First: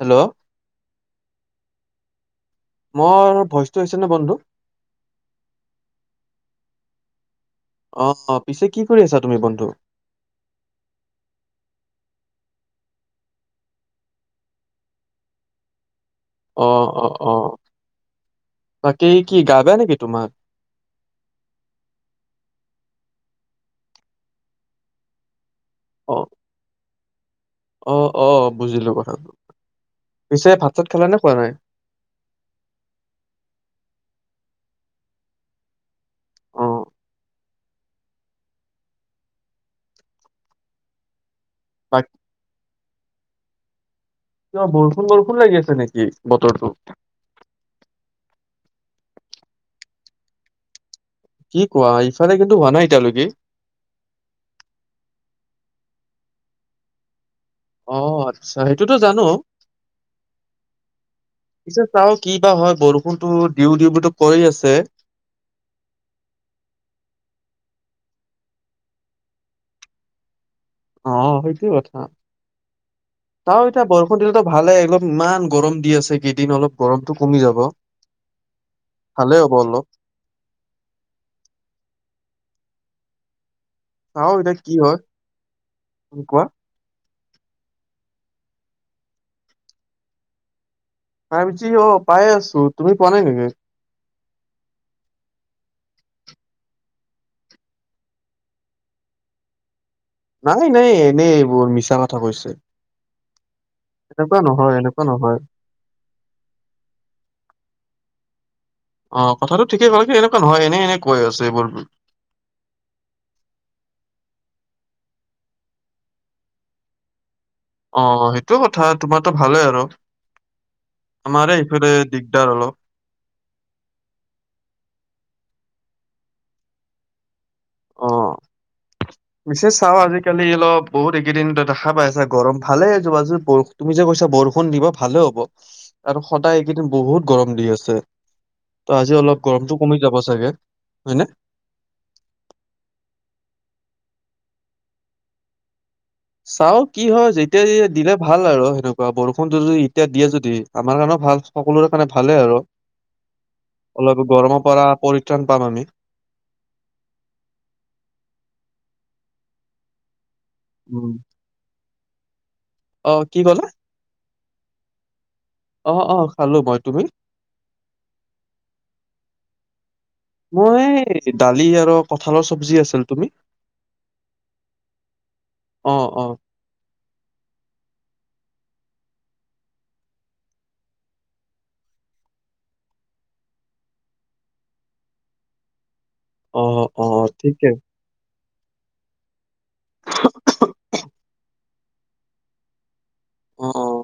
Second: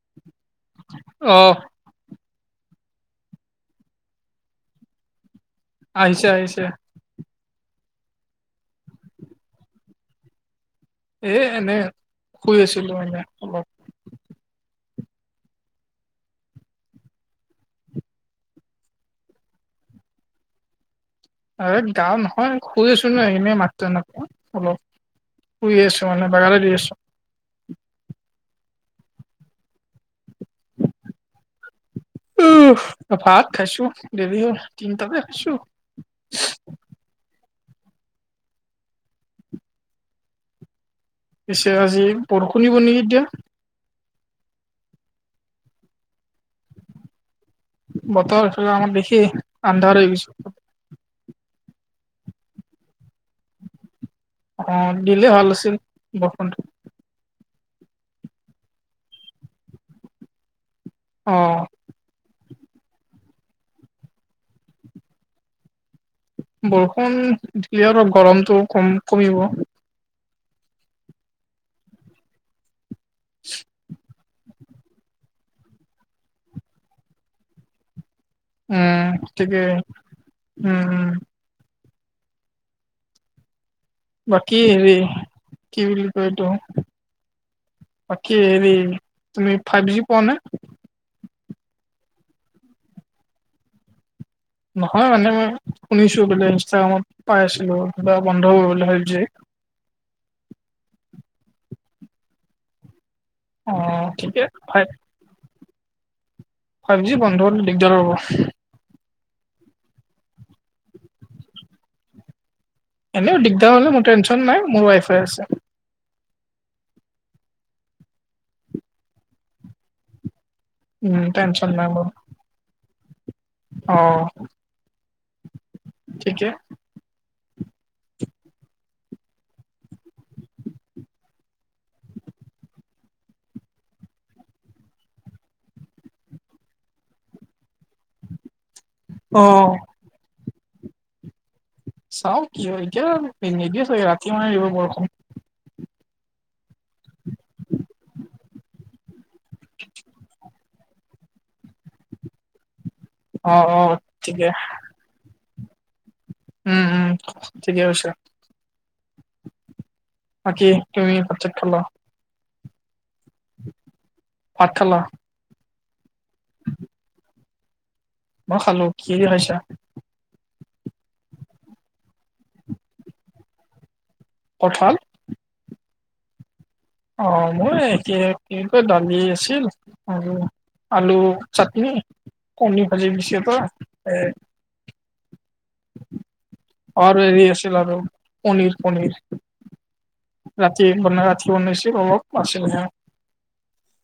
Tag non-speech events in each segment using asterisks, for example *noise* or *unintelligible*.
Hello অহ। মোৰ ভইচটো হৈছে ন বন্ধু। আহিছে আহিছে। অহ অঁ পিছে কি কৰি আছা তুমি বন্ধু? এ এনে শুই আছিলো মনে অলপ। অ অ অ বাকী কি গা বেয়া নেকি তোমাৰ? গাও নহয় শুই আছো ন এনেই মাত্ৰ নহয় অলপ। শুই আছো অ মানে বাগাৰে দি আছো। অ অ বুজিলো কথাটো। পিছে ভাত চাত খালা নে খোৱা নাই উম ভাত খাইচো দেৰি হ'ল। কিন্তা বাই খাইছু। অ পিছে আজি বৰষুণ দিব নেকি এতিয়া। কিবা বৰষুণ বৰষুণ লাগি আছে নেকি বতৰটো। বতৰ ইফালে আমাৰ বেছি আন্ধাৰ হৈ গৈছে। কি কোৱা ইফালে কিন্তু হোৱা নাই এতিয়ালৈকে। অ দিলে ভাল আছিল বৰষুণটো। অ আচ্ছা সেইটোতো জানো অ পিছে চাওক কি বা হয় বৰষুণতো দিওঁ দিওঁ তো কৰি আছে। বৰষুণ দিলে আৰু গৰমটো কম কমিব। অ সেইটোয়ে কথা তাৰ এতিয়া বৰষুণ দিলো ভালেই- অলপ ইমান গৰম দি আছে কেইদিন অলপ গৰমতটো কমি যাব। উম ভালে হ'ব ঠিকেই অলপ উম উম। চাও এতিয়া বাকী কি হেৰি হয় কি বুলি কয় কোৱা এইটো বাকী হৰি তুমি ফাইভ জি পোৱা নে? ফাইভ জি অ পাই আছো তুমি পোৱা নাই নেকি? নহয় মানে মই শুনিছো বোলে ইনষ্টাগ্ৰামত পাই আছিলো কিবা বন্ধ কৰিব বোলে ফাইপ জি। নাই নাই এনেই এইবোৰ মিছা কথা কৈছে। অ' এনেকুৱা ঠিকে নহয় এনেকুৱা নহয়। ফাইপ জি বন্ধ হ'লে দিগদাৰ হ'ব। অ কথাটো ঠিকেই ক'লে কিন্তু এনেকুৱা নহয় এনে এনে কৈ আছে এইবোৰ। এনেও দিগদাৰো নাই মোৰ টেনশ্যন নাই মোৰ উৱাই ফাই আছে। অ', সেইটোও কথা তোমাৰো ভালেই আৰু। উম, আমাৰে টেনচন নাই এইফালে মোৰ দিগদাৰ অলপ। অ', ঠিকে। অ'। পিছে চাও আজিকালি অলপ বহুতকেইদিন দেখা পাই আছা গৰম ভালে য'ত আজি তুমি যে কৈছা বৰষুণ দিব ভালে হ'ব আৰু সদায় এইকেইদিন বহুত গৰম দি আছে। ত' আজি অলপ গৰমতটো অ'। কমি যাব চাগে হয় নে? চাও কি হয় এতিয়া নিদিয়ে চাগে ৰাতি মানে দিব বৰষুণ। চাও কি হয় যেতিয়া দিলে ভাল আৰু সেনেকুৱা বৰষুণটো যদি এতিয়া দিয়ে যদি আমাৰ কাৰণেও ভাল সকলোৰে কাৰণে ভালেই আৰু অ' অ'। অলপ ঠিকে গৰমৰ পৰা পৰিত্ৰাণ পাম আমি। উম, উম, উম ঠিকে আছে। বাকি উম। তুমি ভাত-চাত খালা? অ', কি ক'লা? ভাত খালা? অ', অ', খালোঁ মই, তুমি? ম‌ই খালোঁ। কিহেদি খাইছা? মই এই দালি আৰু কঠালৰ চব্জি আছিল, তুমি? কঠাল? অ', অ'। অ', মই একে একে দালি আছিল আৰু আলু চাট্‌নি, কণী ভাজি দিছে এটা অ অ আৰু হেৰি ঠিকে আছিল আৰু পনীৰ পনীৰ ৰাতি বনাই ৰাতি বনাইছিল অলপ আছিলে অ'।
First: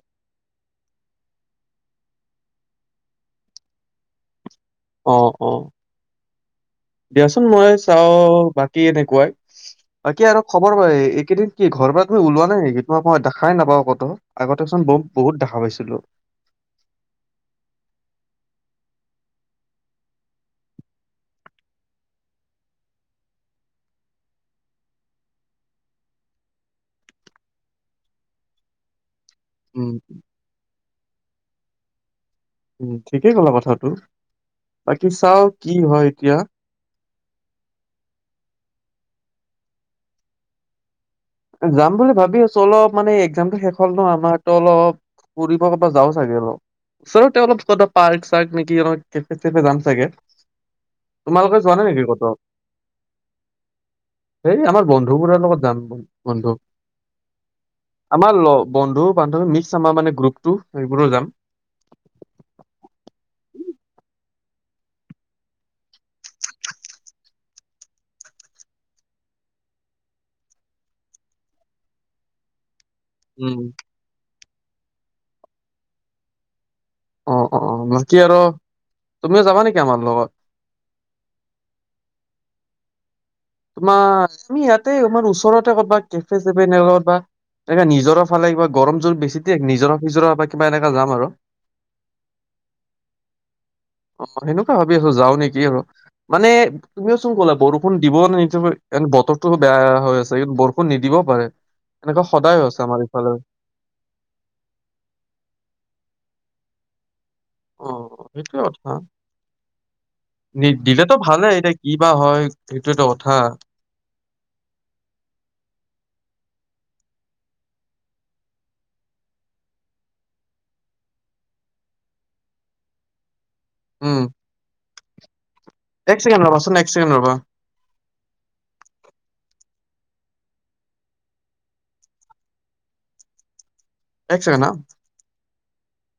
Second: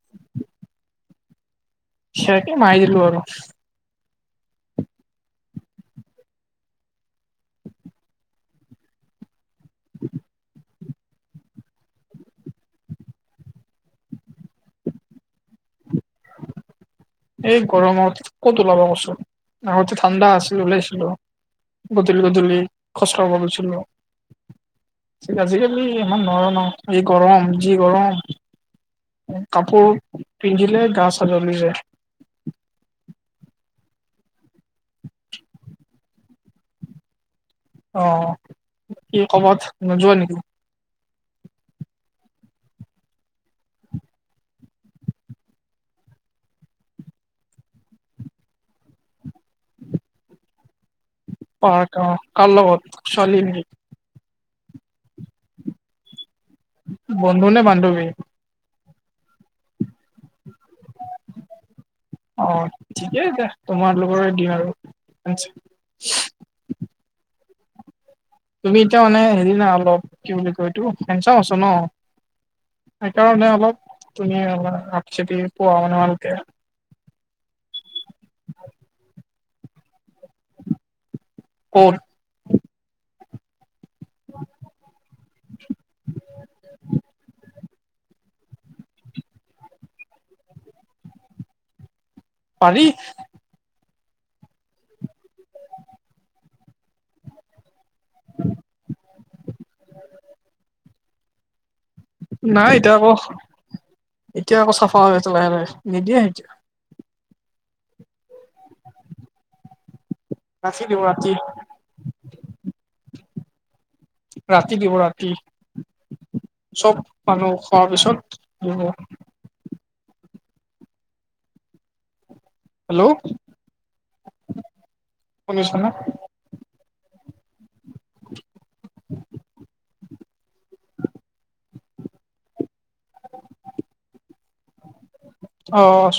সেয়াকে মাৰি দিলো আৰু। অ', অ'। দিয়াচোন মই চাওঁ বাকী এনেকুৱাই, বাকী আৰু খবৰ এইকেইদিন কি ঘৰ পৰা তুমি ওলোৱা নাই নেকি? তোমাক মই দেখাই নাপাওঁ ক'তো, আগতেচোন বম বহুত দেখা পাইছো ছিলো। এই গৰমত, ক'ত ওলাবা কচোন আগতে ঠাণ্ডা আছিল ওলাইছিলোঁ। গধূলি গধূলি খোচ কাৰবা গৈছিলো। আজিকালি ইমান নোৱাৰ ন', এই গৰম যি গৰম। কাপোৰ উম পিন্ধিলে গা চা জ্বলি যায়। উম, ঠিকেই ক'লা কথাটো। বাকী চাওঁ কি হয় এতিয়া। অ', কি কবাত নোযোৱা নেকি? যাম বুলি ভাবি আছো, অলপ মানে একজামটো শেষ হ'ল ন' আমাৰ ত' অলপ ফুৰিব কৰবাত যাওঁ চাগে অলপ। ওচৰতে অলপ কতবা পাৰ্ক-চাৰ্ক নেকি কেফে-চেফে যাম চাগে। তোমালোকে যোৱা নাই পাৰ্ক নেকি অ' ক'তো কাৰ লগত ছোৱালী নেকি? এই আমাৰ বন্ধুবোৰৰ লগত যাম বন্ধু। বন্ধু নে বান্ধৱী আমাৰ লগ বন্ধু-বান্ধৱী মিক্স আমাৰ মানে গ্ৰুপটো। সেইবোৰো যাম অ', ঠিকে আছে তোমাৰ লগৰ দিয়া আৰু। *inaudible* তুমি এতিয়া মানে হেৰি নাই অলপ কি বুলি কয় এইটো হেন্ডচাম আছো ন'। সেইকাৰণে উম অলপ ধুনীয়া আপি-চাপি পোৱা মানে ভালকে। অ', অ', অ', বাকী আৰু তুমিও যাবা নেকি আমাৰ লগত? ক'ত? তোমাৰ তুমি ইয়াতে তোমাৰ ওচৰতে কৰবাত কেফে- চেফে *unintelligible* নিজৰা ফালে কিবা গৰম জত বেছি দিয়ে নিজৰা-ফিজৰা বা কিবা এনেকা যাম আৰু। পাৰি। অ', সেনেকুৱা ভাবি আছো যাও নেকি আৰু মানে তুমিও চোন কলা বৰষু। বৰষুণ দিব নে নিদিব এনে বতৰটো বেয়া হৈ আছে কি বৰষুণ নিদিবও পাৰে। এনেকুৱা সদায় নাই হৈছে এতিয়া আমাৰ আকৌ ইফালে এতিয়া আকৌ চাফা হৈ‌ আছে লাহে লাহে নিদিয়ে এতিয়া। অ', সেইটোৱে কথা। নি ৰাতি দিব দিলেতো ৰাতি ভালে এতিয়া কি বা হয় সেইটোৱেইটো কথা। ৰাতি দিব ৰাতি চব। মানুহ খোৱাৰ পিছত দিব। হেল্ল'। উম শুনিছা না এক চেকেণ্ড ৰবাচোন এক চেকেণ্ড ৰবা। এক চছেকেড ন অচ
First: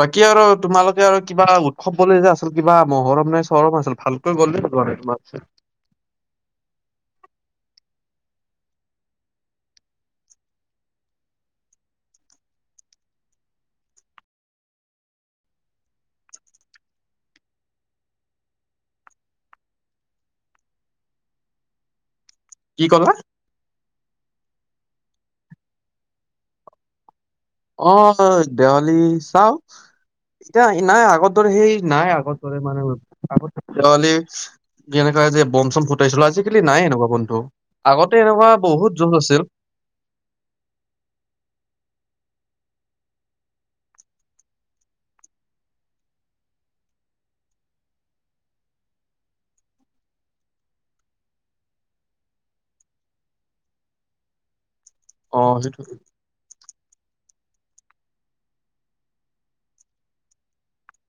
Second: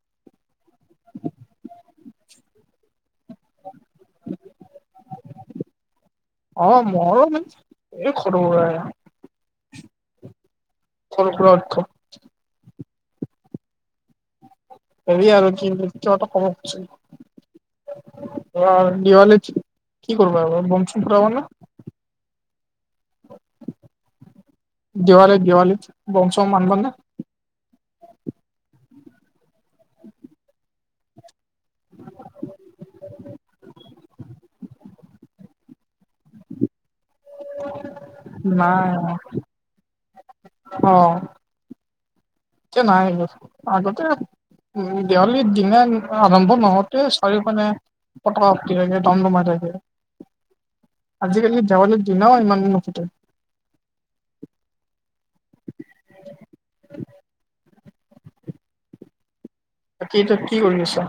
বাকী আৰু তোমালোকে আৰু কিবা উৎসৱ বুলিলে যে আচল কিবা মহৰম নাই চৰফ আচল ভালকৈ গ'লে তম তম অ মোৰো মানে এই খৰ চলটো *unintelligible* হেৰি আৰু কিন্ত কটা ক'ব খুছ *unintelligible* দিৱালে কি কৰবাৰ বম চুম ফৰাাব ন কি কলা দিৱালীত দিৱালীত বশ মানব নে অ দেৱালী চাও এতিয়া নাই আগত ৰে সেই নাই আগৰ দৰে মানে আগতলে এনেুৱা যে বম চম ফুটাইছিলো আজিকালি নাই এনেকুৱা আগতে এনেকুৱা বহুত নাই যুঁজ আছিল অ চন আহিল আগতে *unintelligible* উ দেৱালীৰ দিনা আৰম্ভ নহওঁতে চাৰি মানে পটতি থাকে দাডু মাৰাকে *unintelligible* আজিকালি দেৱালীৰ দিনাও ইমান নুফুটে অ সেইটো বাকী এতিয়া কি কৰিছা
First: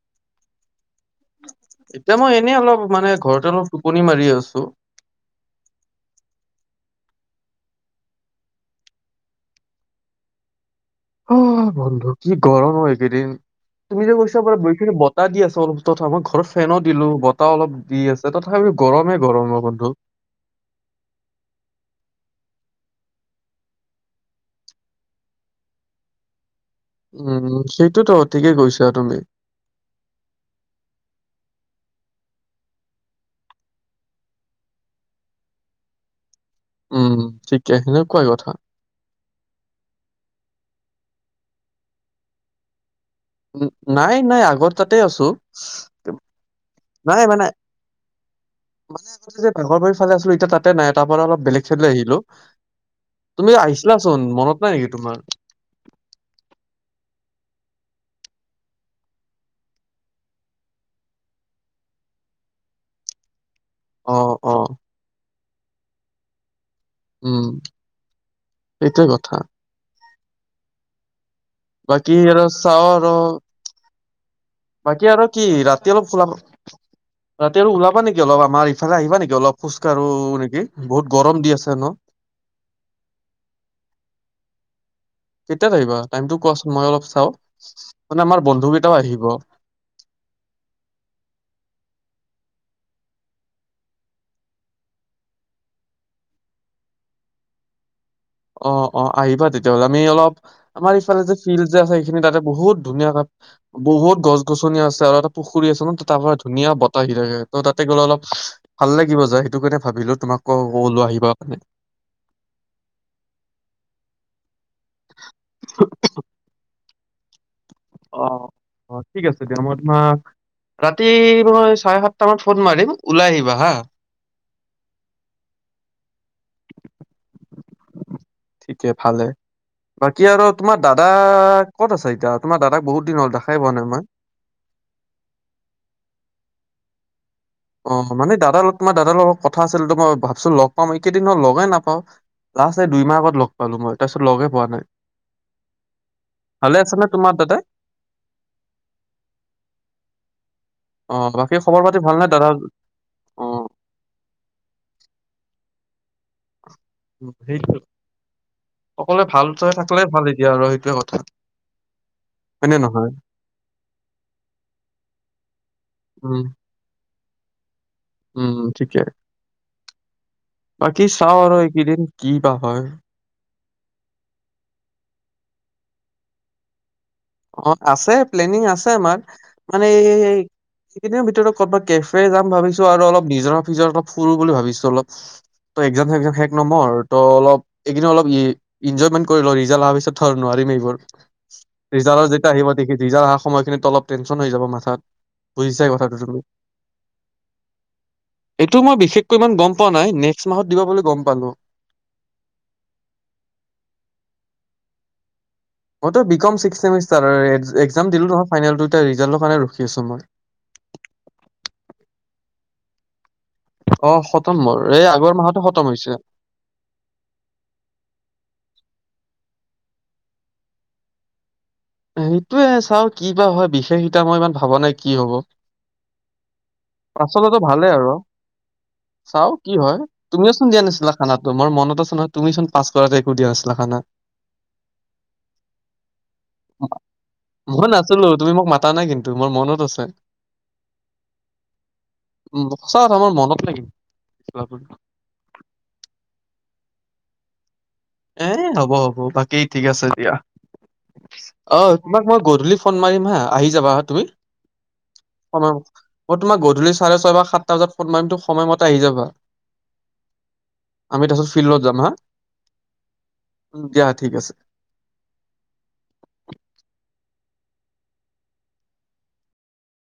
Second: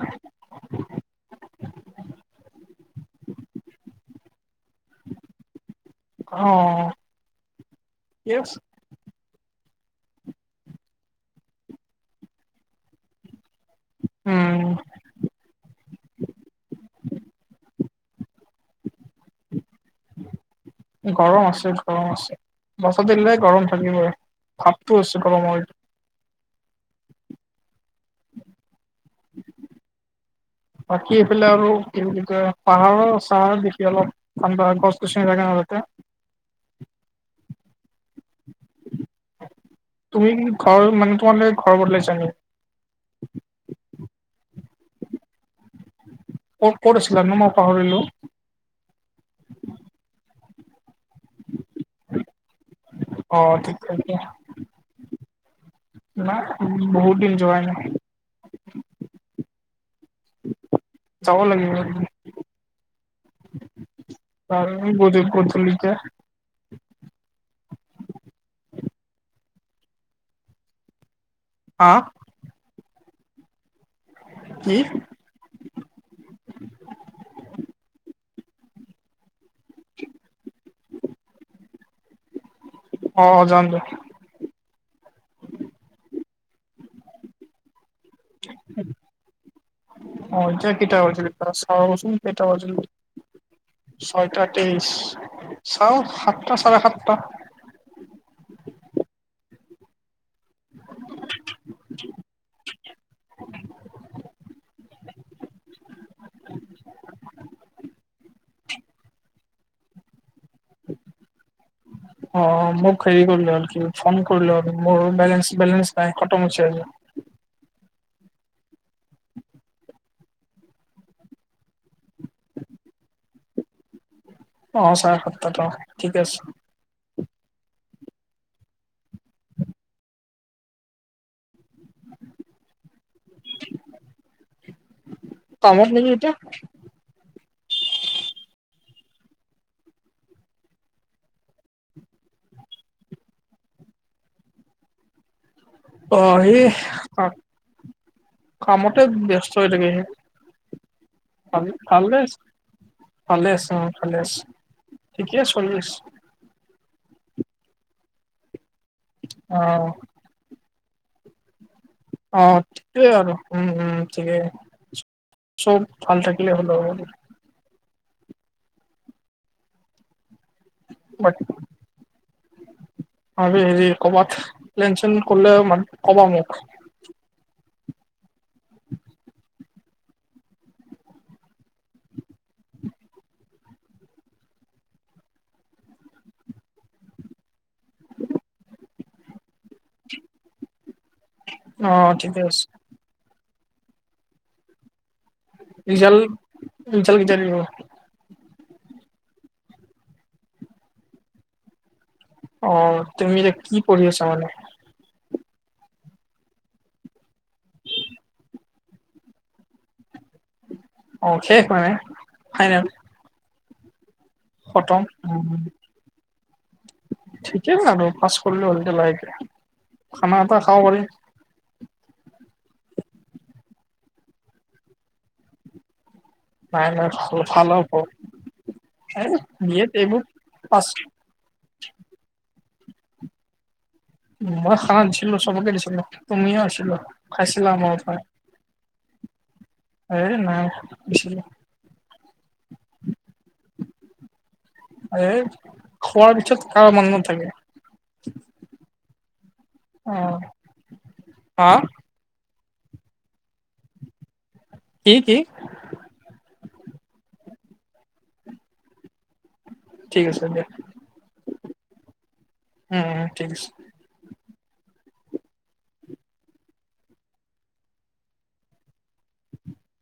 এতিয়া মই এনেই অলপ মানে ঘৰতে অলপ টোপনি মাৰি আছো আহ অ বন্ধু কি গৰম হয় এইকেইদিন তুমি যে কৈছা পাৰা ব উম এইখিনি বতাহ দি আছে অলপ তথা মই ঘৰৰ ফেনো দিলো বতাহ অলপ দি আছে তথাপি গৰমে গৰম অ বন্ধু। গৰম আছে গৰম আছে বছাতেিলে গৰম থাকিব আৰু ভাপটোছে গৰম হয়টো *unintelligible* উম সেইটোতো ঠিকেই গৈছা তুমি বাকী এইফালে আৰু কি বুলি কয় পাহাৰৰ চাহাৰ দেখি অলপ ঠাণ্ডা গছ গছনি লাগে তাতে উম ঠিকে সেনেকোৱাই কথা তুমি কি ঘৰ মানে তোমালে ঘৰ বদলাইছে নি নাই নাই আগত তাতে আছো ক'ত ক'ত আছিলা নাই নো মানে মই পাহৰিলো মানে আগতে যে ভোগৰ ভাৰ ফালে আছিলো এতিয়া তাত ত নাই তাৰ পৰাৰা অলপ বেলেগ চাইলে আহিলো অ তুমি ঠিকে আহিছিলাচোন মনত নাই নেকি তোমাৰ ন বহু দমজাই ন *unintelligible* যাব লাগিব অ ত অ বজত পচলি *unintelligible* ক উম সটোোৱ কথা। হা বাকি এ ৰ চাও আৰু কি বাকী আৰু কি ৰাতি অলপ খলাবা ৰাতি অলপ ওলাবা নেকি। নে অলপ আমাৰ ইফালে আহিবা নেকি অলপ খোজকাঢ়ো নেকি বহুত গৰম দি আছে ন। অ 'অ' জাম কেতিয়া আহিবা। টাইমতটো কোৱাচোন মই অলপ চাও। মানে আমাৰ বন্ধু কেইটাও আহিব অ' এতিয়া কেইটা বাজিল। ৰচোন কেইটাবাজিলে *unintelligible* ছয়টা তেইশ চাও সাতটা চাৰে সাতটা অ 'অ' আহিবা তেতিয়াহ'লে আমি অলপ আমাৰ ইফালে যে ফিল্ড যে হয় এইখিনি তাতে বহুত ধুনীয়া তাত বহুত গছ গছনি আছে আৰু এটা ফুৰি আছো তাৰপৰ ধুনীয়া বতাহ আহি থাকে। ত' তাতে গ'লে অলপ ভাল লাগিব যায়। সেইটো কাৰণে ভাবিলো তোমাক কলো আহিবা কাৰণে অ' মোক হেৰি কৰিলে আৰু কি ফোন কৰিলে মোৰ বলেঞ্চস না খটম হৈছে। অ অ ঠিক আছে দিয়া মই তোমাক ৰাতি মই চাৰে সাতটামান ফোন মাৰিম ওলাই আহিবা হা অ চাৰে সাতটাৰ ঠিক আছে *inaudible* ঠিকে ভালে বাকী আৰু তোমাৰ দাদা ক'ত আছে। এতিয়া তোমাৰ দাদাক বহুত দিন হ'ল দেখাই পোৱা নাই মই। কামত নেকি এতিয়া অ মানে দাদাৰ লগত মই দাদাৰ লগত কথা আছিলো মই ভাবছো লগ পাম এইকেইদিন লগে নাপাওঁ। লাষ্ট দুই মাহ আগত লগ পালো। মই তাৰপিছত লগে পোৱা নাই। অ সেই ভালে আছে নে তোমাৰ দাদাই *inaudible* কামতে ব্যস্ত হৈ থাকে সেই অ বাকী খবৰ *inaudible* পাতি ভাল ভালনে দাদা ভালে আছো ভালে আছো অ ভালে আছো। ঠিকেয়ে চোলি আছে। সেইটো অকলে ভাল অ চোলি থাকলে ভাল এতিয়া আৰু সেইটোৱে কথা। অ হয়নে নহয় সিটোয়ে আৰু উম উম ঠিকেই চব ভাল উম থাকিলে উম ঠিকে বাকী বাট চাওঁ আৰু এইকেইদিন কি বা হয়। হেৰি কৰবাত লেন চেন কৰিলে মান কবা মোক *inaudible* অ আছে প্লেনিং আছে আমাৰ মানে এই সেইখিনি ভিতৰত কৰ'ৰবাত কেফে যাম ভাবিছো আৰু অলপ নিজৰ ফিজৰাত অলপ ফুৰো বুলি ভাবিছো অলপ ত এক্সাম চেগ শেষ নমৰ ত অলপ এইন অলপ এনজয়মেন্ট কৰি ল *unintelligible* পিছত থৰ নোৱাৰিম এইবোৰ অ ৰিজালৰ ঠিকে যেতিয়া আছে আহিবৰিজাল সময়খিনিত অলপ টেনচন আহি যাব মাথাত বুজিছোয় ৰিজাল্ট কথাটোত ৰিজাল্ট কেতিয়া দিব *inaudible* এইটো মই বিশেষকৈ ইমান গম পোৱা নাই নেক্সট মাহত দিবা বুলি গম পালো। *inaudible* অ তুমি যে কি পঢ়ি আছা মানে *inaudible* মইতো বি কম ছিক্সমষ্টাৰ এক্সাম দিলো নহয়। ফাইনেল ৰিজাৰ্ভ কাৰণে ৰখি আছো মই। *unintelligible* অ শেষ মানে ফাইনেল। অ মোৰ খতম এই আগৰ মাহতে খতম হৈছে। থিঠিকেই মানে পাচ কৰলে হল। খানা এটা খাব পাৰি। সেইটোয়ে চাও কি বা হয় বিশেষ এটা মই ইমান ভাবা নাই কি হব নাই নাই *inaudible* ভাল পাচলতো ভাল ভালেই হ'ব আৰু এ *inaudible* চাও কি বি এড হয় এইবোৰ তুমিওচোন দিয়া পাছ নাছিলা খানাটো মোৰ মনত আছে নহয় তুমি চোন পাছ কৰাতে একো দিয়া হৈছিলা খানা। মই খানা দিছিলো চবকে দিছিলো তুমিও আ ম- খাইছিলা মই আমাৰ পৰা নাছিলো তুমি মোক মাতা নাই কিন্তু মোৰ মনত আছে এ নাইছিলো *inaudible* *unintelligible* আৰে খোৱাৰ পিছত কাৰো মোনত নাথাকে এ হ'ব হ'ব বাকী ঠিক আছে অ দিয়া হা অ তোমাক মই গধূলি ফোন মাৰিম হা আহি যাবা হা তুমি কি কি তোমাৰ গধূলি চাৰে ছয় বা সাত সাতটা বজাত পোনো সময়মতে আহি যাবা ঠিক আছে দিয়া *inaudible* ফিল্ড যাম হা উম উম ঠিক আছে উ দিয়া ঠিক আছে